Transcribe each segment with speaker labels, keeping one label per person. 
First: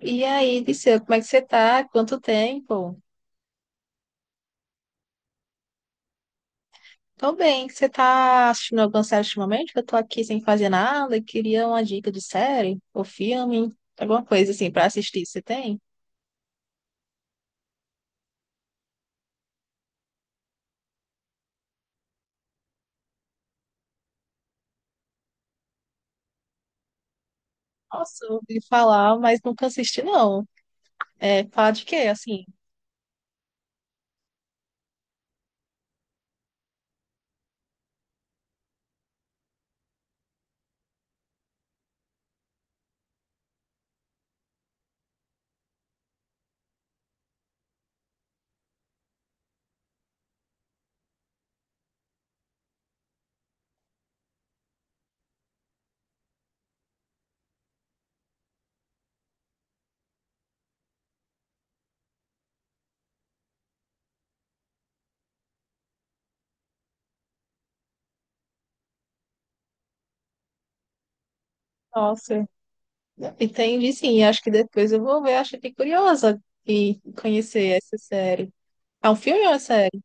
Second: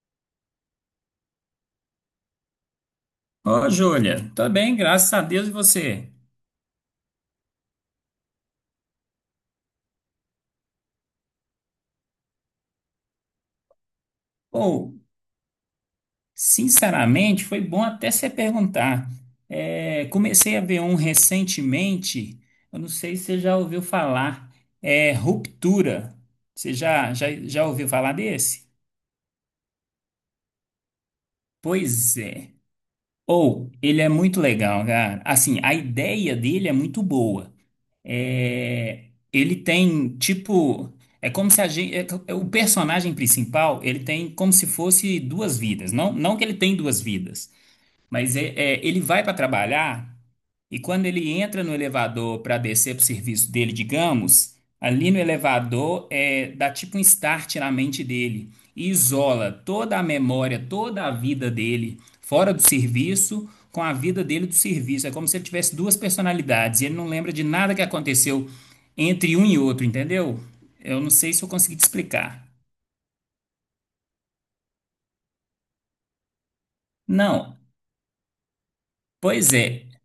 Speaker 1: E aí, Disseu, como é que você tá? Quanto tempo?
Speaker 2: Ô, Júlia, tá bem, graças a Deus e você?
Speaker 1: Tô bem, você tá assistindo alguma série ultimamente? Eu tô aqui sem fazer nada e queria uma dica de série ou filme, alguma coisa assim
Speaker 2: Ou,
Speaker 1: pra assistir. Você tem?
Speaker 2: sinceramente, foi bom até você perguntar. Comecei a ver um recentemente, eu não sei se você já ouviu falar, é Ruptura. Você já ouviu falar
Speaker 1: Nossa, eu ouvi
Speaker 2: desse?
Speaker 1: falar, mas nunca assisti, não. É, fala de quê,
Speaker 2: Pois
Speaker 1: assim?
Speaker 2: é. Ou, ele é muito legal, cara. Assim, a ideia dele é muito boa. é, Ele tem tipo, é como se a gente, o personagem principal, ele tem como se fosse duas vidas, não que ele tem duas vidas, mas ele vai para trabalhar e quando ele entra no elevador para descer para o serviço dele, digamos, ali no elevador, é, dá tipo um start na mente dele e isola toda a memória, toda a vida dele fora do serviço com a vida dele do serviço. É como se ele tivesse duas personalidades e ele não lembra de nada que aconteceu entre um e outro, entendeu? Eu não sei se eu consegui te explicar.
Speaker 1: Nossa, entendi sim. Acho que depois eu vou ver, acho que fiquei curiosa em
Speaker 2: Não,
Speaker 1: conhecer essa série. É um filme ou é
Speaker 2: pois
Speaker 1: uma
Speaker 2: é.
Speaker 1: série?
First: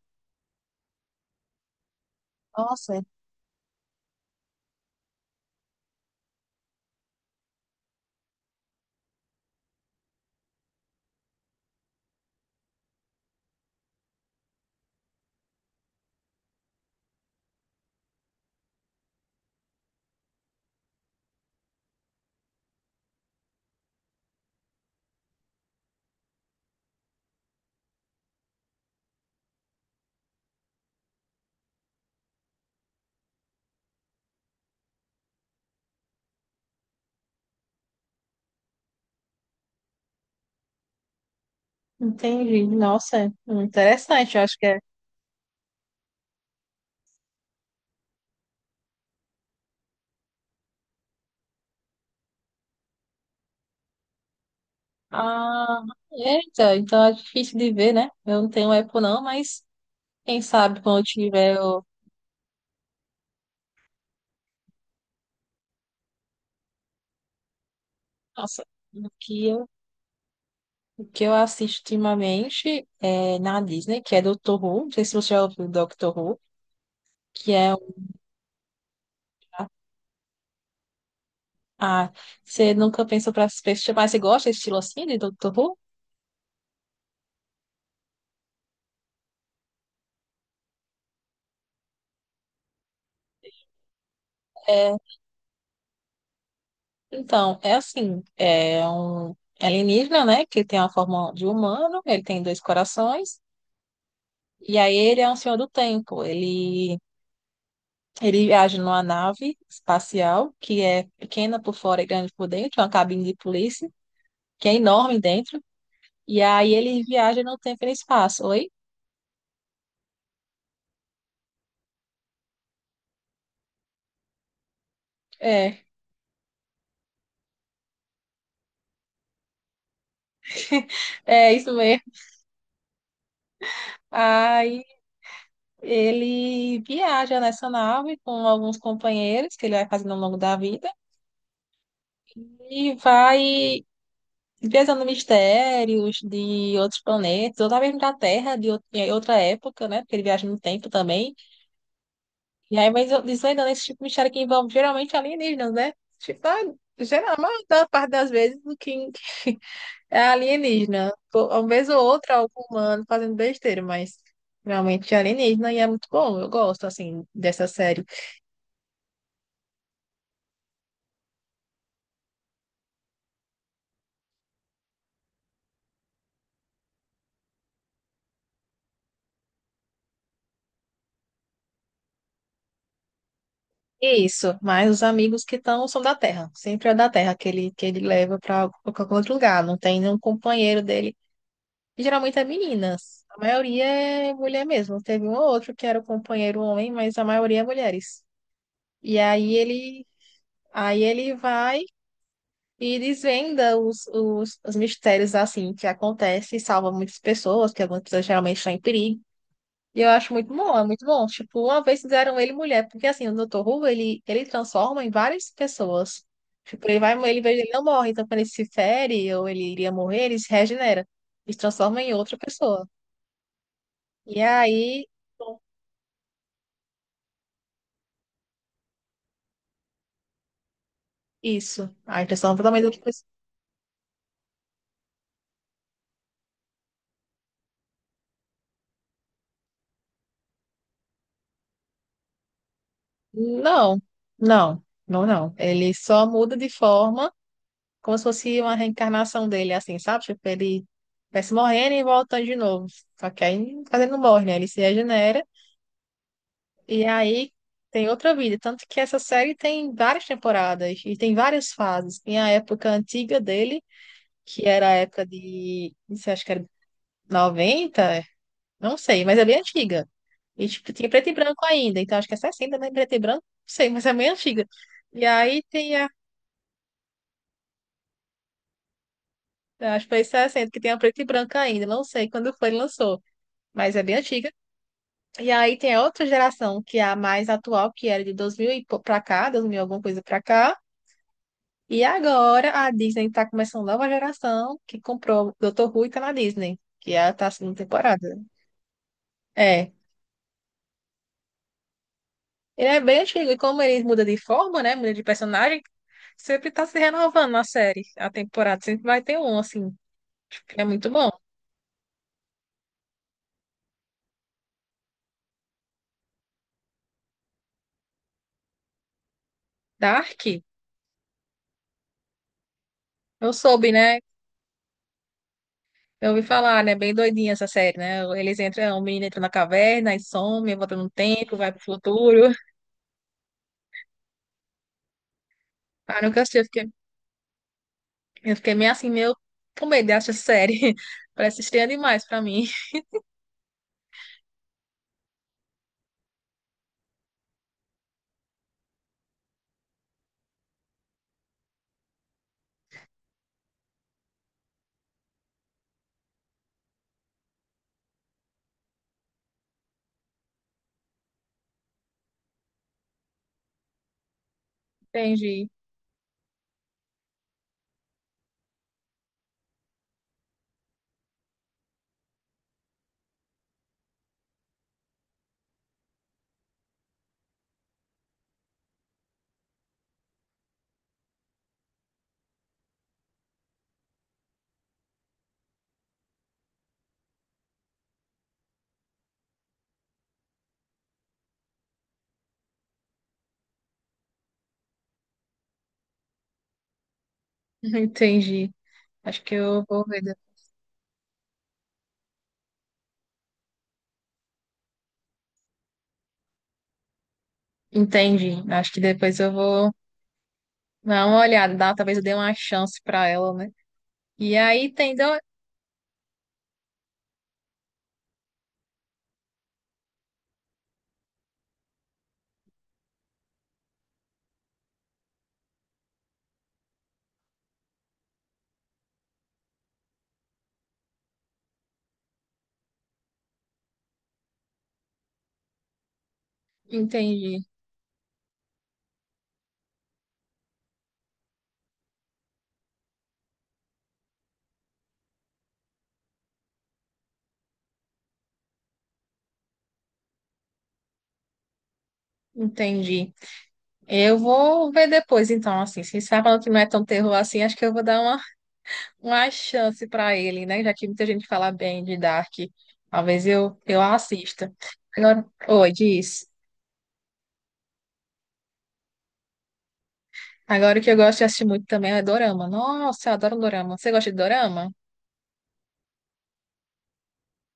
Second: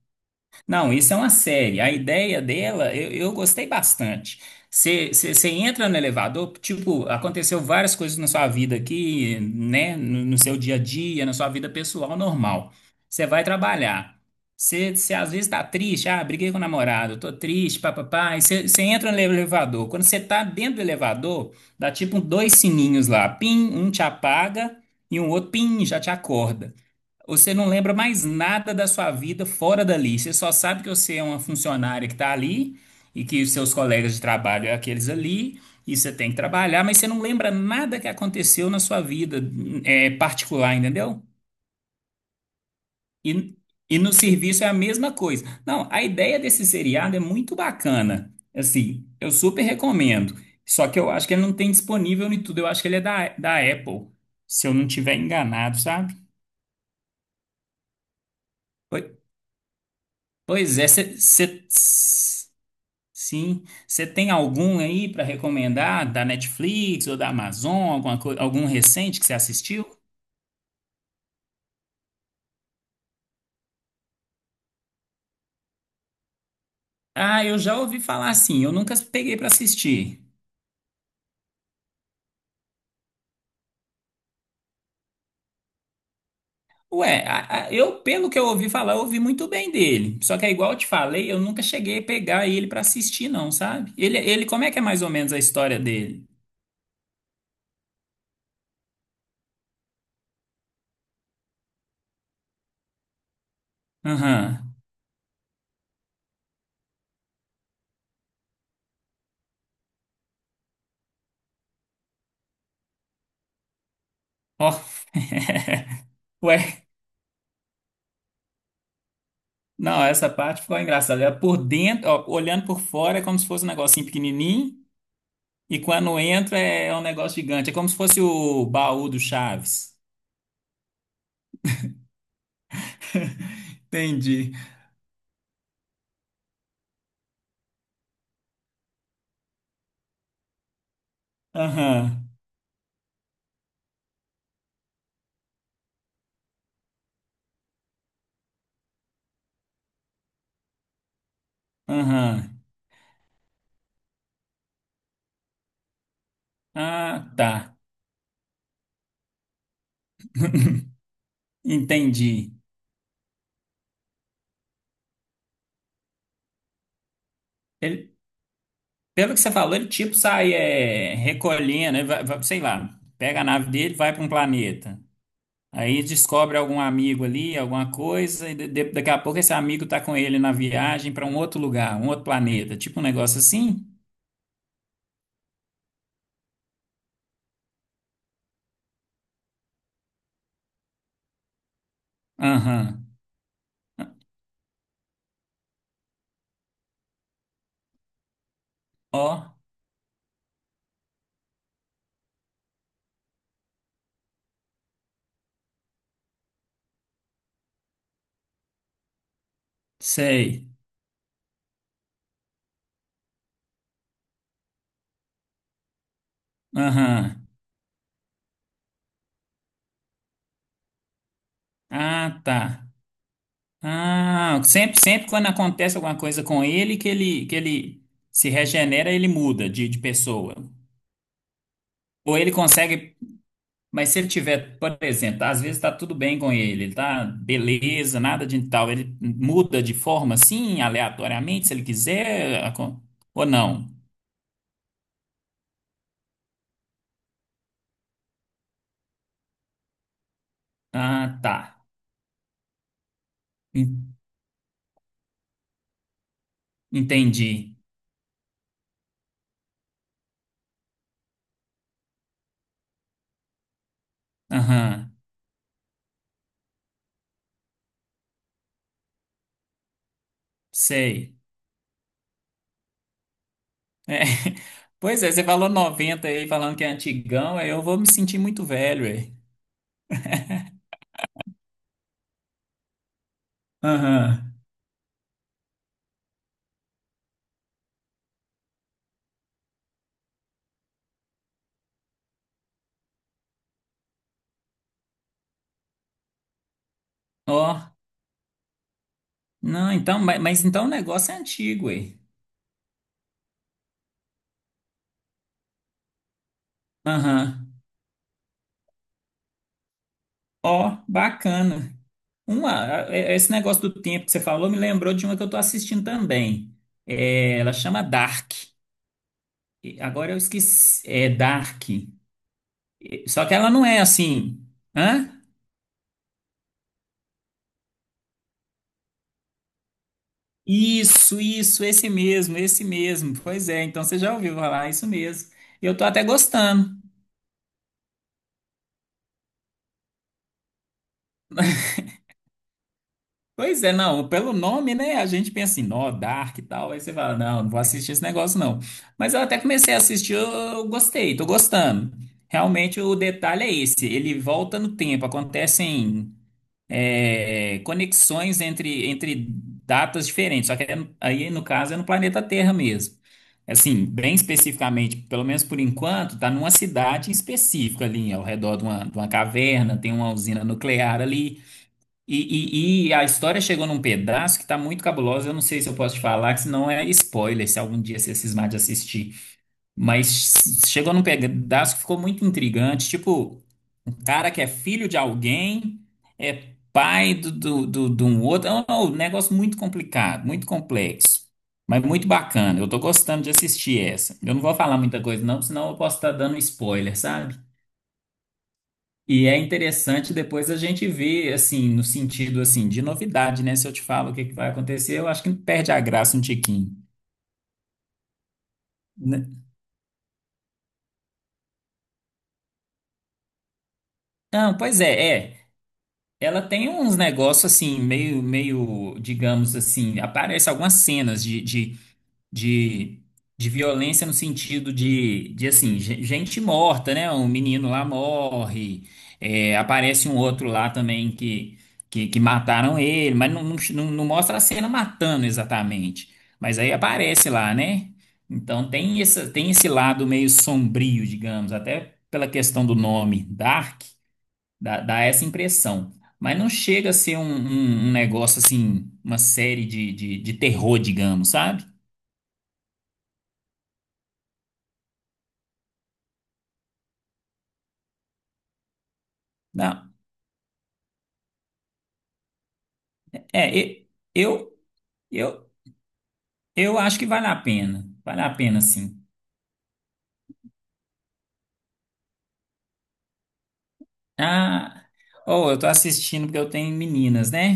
Speaker 2: Não, isso é uma série. A ideia dela,
Speaker 1: Nossa,
Speaker 2: eu gostei bastante. Você entra no elevador, tipo, aconteceu várias coisas na sua vida aqui, né? No seu dia a dia, na sua vida pessoal normal. Você vai trabalhar. Você às vezes tá triste, ah, briguei com o namorado, tô triste, papapá. Você entra no elevador. Quando você tá dentro do elevador, dá tipo dois sininhos lá, pim, um te apaga e um outro, pim, já te acorda. Você não lembra mais nada da sua vida fora dali. Você só sabe que você é uma funcionária que está ali e que os seus colegas de trabalho é aqueles ali e você tem que trabalhar, mas você não lembra nada que aconteceu na sua vida, é, particular, entendeu?
Speaker 1: entendi. Nossa,
Speaker 2: E, e no
Speaker 1: interessante, eu acho
Speaker 2: serviço
Speaker 1: que
Speaker 2: é a
Speaker 1: é.
Speaker 2: mesma coisa. Não, a ideia desse seriado é muito bacana. Assim, eu super recomendo. Só que eu acho que ele não tem disponível em tudo. Eu acho que ele é da Apple, se eu não tiver enganado,
Speaker 1: Ah,
Speaker 2: sabe?
Speaker 1: eita, então é difícil de ver, né? Eu não tenho Apple
Speaker 2: Pois
Speaker 1: não, mas quem
Speaker 2: pois
Speaker 1: sabe
Speaker 2: é,
Speaker 1: quando eu
Speaker 2: você.
Speaker 1: tiver, eu...
Speaker 2: Sim. Você tem algum aí para recomendar da Netflix ou da Amazon, alguma coi-
Speaker 1: Nossa,
Speaker 2: algum
Speaker 1: o
Speaker 2: recente que você
Speaker 1: que eu,
Speaker 2: assistiu?
Speaker 1: o que eu assisto ultimamente é na Disney, que é Doctor Who, não sei se você já ouviu Doctor Who,
Speaker 2: Ah,
Speaker 1: que
Speaker 2: eu
Speaker 1: é
Speaker 2: já
Speaker 1: uma...
Speaker 2: ouvi falar assim, eu nunca peguei para assistir.
Speaker 1: Ah, você nunca pensou para se assistir, mas você gosta desse estilo assim de Doctor Who?
Speaker 2: Ué, a- eu, pelo que eu ouvi falar, eu ouvi muito bem dele. Só que é igual eu te falei, eu nunca cheguei a pegar ele para assistir, não, sabe? Como é que é
Speaker 1: É,
Speaker 2: mais ou menos a história dele?
Speaker 1: então, é assim, é um alienígena, né, que tem a forma de humano, ele tem dois corações,
Speaker 2: Aham.
Speaker 1: e aí ele é um senhor do tempo. Ele viaja numa nave espacial que é pequena por fora e grande por dentro, uma cabine de polícia, que
Speaker 2: Ó.
Speaker 1: é enorme dentro. E aí
Speaker 2: Ué,
Speaker 1: ele viaja no tempo e no espaço. Oi?
Speaker 2: não, essa parte ficou engraçada. Era por dentro, ó, olhando por fora, é como se fosse um negocinho pequenininho. E
Speaker 1: É,
Speaker 2: quando entra é um negócio gigante. É como se fosse o baú do Chaves.
Speaker 1: é isso mesmo.
Speaker 2: Entendi.
Speaker 1: Aí ele viaja nessa nave com alguns companheiros que ele vai fazendo ao longo da vida
Speaker 2: Aham,
Speaker 1: e vai desvendando mistérios de outros planetas, ou até mesmo da Terra, em outra época, né? Porque ele viaja no tempo também.
Speaker 2: aham.
Speaker 1: E aí, mas eu disse, ainda nesse tipo de mistério que envolve geralmente alienígenas, né? Tipo, ah,
Speaker 2: Ah,
Speaker 1: geral, a
Speaker 2: tá.
Speaker 1: maior da parte das vezes o que é alienígena. Pô, uma vez ou outra,
Speaker 2: Entendi.
Speaker 1: algum humano fazendo besteira, mas realmente é alienígena e é muito bom. Eu gosto, assim, dessa série.
Speaker 2: Ele- pelo que você falou, ele tipo sai, é, recolhendo, ele sei lá, pega a nave dele, vai para um planeta. Aí descobre algum amigo ali, alguma coisa, e daqui a pouco esse amigo tá com ele na viagem para um outro lugar, um outro planeta. Tipo um negócio assim?
Speaker 1: E isso, mas os amigos que estão são da Terra. Sempre é da Terra que ele leva para qualquer outro lugar. Não tem nenhum companheiro dele. E geralmente é
Speaker 2: Aham.
Speaker 1: meninas. A maioria é mulher mesmo. Teve um ou outro que era o companheiro homem, mas a maioria é mulheres. E
Speaker 2: Ó,
Speaker 1: aí ele vai e desvenda os mistérios assim que acontece e salva muitas pessoas, que algumas pessoas geralmente estão em perigo. E eu acho muito
Speaker 2: sei.
Speaker 1: bom, é muito bom. Tipo, uma vez fizeram ele mulher, porque assim, o Dr. Who, ele transforma em várias pessoas. Tipo, ele vai,
Speaker 2: Aham.
Speaker 1: ele, ele não morre, então quando ele se fere ou ele iria morrer, ele se regenera. Ele se transforma em outra
Speaker 2: Ah,
Speaker 1: pessoa.
Speaker 2: tá.
Speaker 1: E
Speaker 2: Ah, sempre,
Speaker 1: aí,
Speaker 2: sempre quando acontece alguma coisa com ele, que ele se regenera, ele muda de pessoa.
Speaker 1: isso. Aí
Speaker 2: Ou ele
Speaker 1: transforma totalmente em outra
Speaker 2: consegue.
Speaker 1: pessoa.
Speaker 2: Mas se ele tiver, por exemplo, às vezes tá tudo bem com ele, ele tá beleza, nada de tal, ele muda de forma assim, aleatoriamente, se ele quiser, acon- ou não.
Speaker 1: Não, não, não, não. Ele só muda de forma, como se fosse uma reencarnação dele, assim, sabe? Tipo, ele
Speaker 2: Ah,
Speaker 1: vai se
Speaker 2: tá.
Speaker 1: morrendo e voltando de novo. Só que aí, mas ele
Speaker 2: En-
Speaker 1: não morre, né? Ele se regenera e aí
Speaker 2: Entendi.
Speaker 1: tem outra vida. Tanto que essa série tem várias temporadas e tem várias fases. Tem a época antiga dele, que era a
Speaker 2: Aham,
Speaker 1: época de, não sei, acho que era 90. Não sei, mas é bem antiga. E, tipo, tinha preto e
Speaker 2: sei.
Speaker 1: branco ainda. Então, acho que é 60, né? Preto e branco, não sei, mas é
Speaker 2: É.
Speaker 1: bem antiga.
Speaker 2: Pois
Speaker 1: E
Speaker 2: é, você
Speaker 1: aí
Speaker 2: falou
Speaker 1: tem a,
Speaker 2: 90 aí, falando que é antigão, aí eu vou me sentir muito velho.
Speaker 1: acho que foi 60, que tem a preto e branco ainda. Não sei quando foi, que lançou. Mas é bem antiga.
Speaker 2: Aham.
Speaker 1: E aí tem a outra geração, que é a mais atual, que era de 2000 e pra cá, 2000 e alguma coisa pra cá. E agora a Disney tá começando nova geração, que comprou Dr. Who e tá na Disney. Que é a tá
Speaker 2: Ó,
Speaker 1: segunda temporada. É,
Speaker 2: não, então, ma- mas, então o negócio é antigo, ué.
Speaker 1: ele é bem antigo, e como ele muda de forma, né? Muda de personagem, sempre tá se renovando na
Speaker 2: Aham.
Speaker 1: série. A temporada sempre vai ter um, assim, que é
Speaker 2: Ó,
Speaker 1: muito bom.
Speaker 2: bacana. Uma, a- é- esse negócio do tempo que você falou me lembrou de uma que eu tô assistindo também. É, ela chama Dark. E agora eu
Speaker 1: Dark,
Speaker 2: esqueci. É Dark. E- só
Speaker 1: eu
Speaker 2: que ela não
Speaker 1: soube,
Speaker 2: é
Speaker 1: né?
Speaker 2: assim. Hã?
Speaker 1: Eu ouvi falar, né? Bem doidinha essa série, né? Eles entram, o menino entra na caverna e some, volta no
Speaker 2: Isso,
Speaker 1: tempo, vai pro
Speaker 2: isso, esse
Speaker 1: futuro.
Speaker 2: mesmo, esse mesmo. Pois é, então você já ouviu falar, isso mesmo. E eu tô
Speaker 1: Ah,
Speaker 2: até
Speaker 1: nunca assisti, eu fiquei,
Speaker 2: gostando.
Speaker 1: eu fiquei meio assim, meio com medo de achar essa série. Parece estranha demais pra mim.
Speaker 2: Pois é, não, pelo nome, né? A gente pensa assim, nó, Dark e tal. Aí você fala, não, não vou assistir esse negócio, não. Mas eu até comecei a assistir, eu gostei, tô gostando. Realmente o detalhe é esse, ele volta no tempo, acontecem, é, conexões entre datas diferentes. Só que é no- aí, no caso, é no planeta Terra mesmo. Assim, bem especificamente, pelo menos
Speaker 1: Entendi,
Speaker 2: por enquanto, tá numa cidade específica ali, ao redor de uma caverna, tem uma usina nuclear ali. E a história chegou num pedaço que tá muito cabulosa. Eu não sei se eu posso te falar, que senão é spoiler, se algum dia você cismar de assistir. Mas chegou num pedaço que ficou muito intrigante. Tipo, um cara que é filho de alguém, é pai de um outro. É um negócio muito complicado, muito complexo. Mas muito bacana. Eu tô gostando de assistir essa. Eu não vou falar muita coisa, não, senão eu posso estar dando spoiler, sabe?
Speaker 1: entendi. Acho
Speaker 2: E
Speaker 1: que
Speaker 2: é
Speaker 1: eu vou ver.
Speaker 2: interessante depois a gente ver, assim, no sentido, assim, de novidade, né? Se eu te falo o que que vai acontecer, eu acho que perde a graça um tiquinho,
Speaker 1: Entendi. Acho que depois
Speaker 2: né?
Speaker 1: eu vou. Dá uma olhada, talvez eu dê uma chance pra ela, né? E
Speaker 2: Não,
Speaker 1: aí
Speaker 2: pois
Speaker 1: tem.
Speaker 2: é, é. Ela tem uns negócios, assim, meio, digamos assim, aparece algumas cenas de, de violência no sentido de assim, ge- gente morta, né? Um menino lá morre, é, aparece um outro lá também que, que mataram ele, mas não mostra a cena matando exatamente. Mas aí aparece
Speaker 1: Entendi,
Speaker 2: lá, né? Então tem essa, tem esse lado meio sombrio, digamos, até pela questão do nome Dark, dá essa impressão. Mas não chega a ser um, um- um negócio assim, uma série de terror, digamos, sabe?
Speaker 1: entendi. Eu vou ver depois, então, assim, se você tá falando que não é tão terror assim, acho que eu vou dar uma chance
Speaker 2: Dá-
Speaker 1: pra ele, né? Já que muita gente fala bem de Dark. Talvez eu,
Speaker 2: é,
Speaker 1: eu
Speaker 2: e-
Speaker 1: assista.
Speaker 2: eu,
Speaker 1: Agora,
Speaker 2: eu,
Speaker 1: oi, diz.
Speaker 2: eu acho que vale a pena. Vale a pena, sim.
Speaker 1: Agora o que eu gosto de assistir muito também é dorama. Nossa, eu adoro dorama. Você gosta de dorama?
Speaker 2: Ah, oh, eu tô assistindo porque eu tenho meninas, né?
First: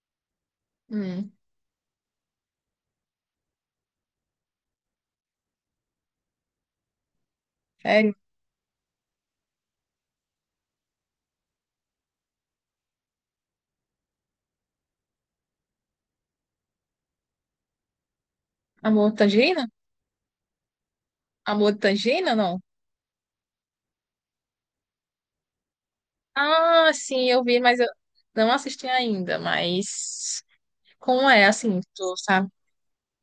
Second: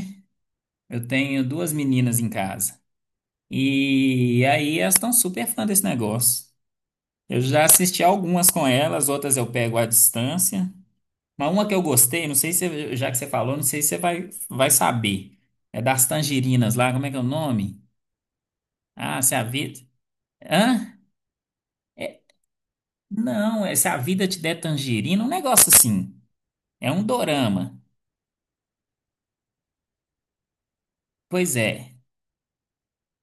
Speaker 2: Eu
Speaker 1: Hum,
Speaker 2: tenho duas meninas em casa. E aí elas estão super fã desse negócio. Eu já assisti
Speaker 1: sério?
Speaker 2: algumas com elas, outras eu pego à distância. Mas uma que eu gostei, não sei se, você- já que você falou, não sei se você vai saber. É das tangerinas lá, como é que é o nome?
Speaker 1: Amor de
Speaker 2: Ah, se a
Speaker 1: Tangerina?
Speaker 2: vida. Hã?
Speaker 1: Amor de
Speaker 2: É,
Speaker 1: Tangerina, não?
Speaker 2: não, é se a vida te der tangerina, um negócio assim.
Speaker 1: Ah,
Speaker 2: É um
Speaker 1: sim, eu vi, mas
Speaker 2: dorama.
Speaker 1: eu não assisti ainda, mas como é
Speaker 2: Pois
Speaker 1: assim,
Speaker 2: é.
Speaker 1: tu sabe?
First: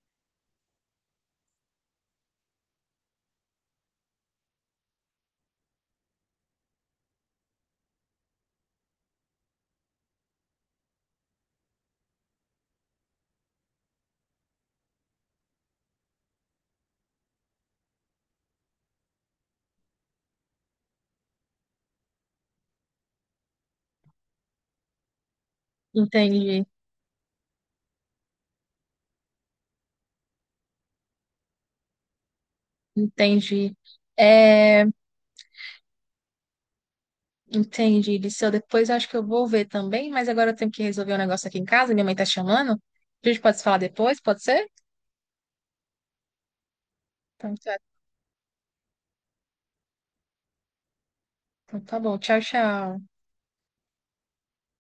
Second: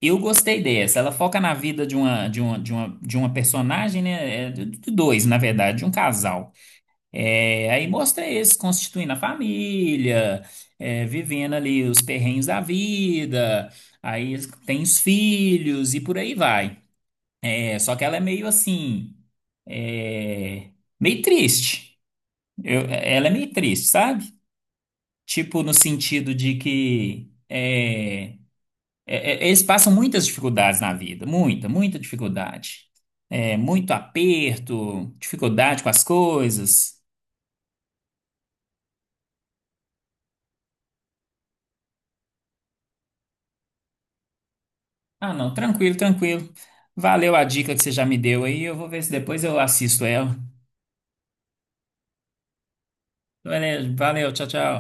Speaker 2: Eu gostei dessa. Ela foca na vida de uma personagem, né? É, de dois, na verdade, de um casal. É, aí mostra eles constituindo a família, é, vivendo ali os perrengues da vida. Aí eles têm os filhos e por aí vai. É, só que ela é meio assim, é, meio triste. Eu- ela é meio triste, sabe? Tipo, no sentido de
Speaker 1: Entendi,
Speaker 2: que. É É, é, eles passam muitas dificuldades na vida, muita dificuldade. É,
Speaker 1: entendi.
Speaker 2: muito
Speaker 1: É,
Speaker 2: aperto, dificuldade com as coisas.
Speaker 1: entendi, Disseu. Depois eu acho que eu vou ver também, mas agora eu tenho que resolver um negócio aqui em casa, minha mãe tá chamando. A gente pode se falar depois, pode ser?
Speaker 2: Ah, não, tranquilo, tranquilo. Valeu a
Speaker 1: Então
Speaker 2: dica
Speaker 1: tá,
Speaker 2: que você já me deu aí. Eu vou ver se depois eu assisto ela.
Speaker 1: então tá bom, tchau, tchau.
Speaker 2: Valeu, valeu, tchau, tchau.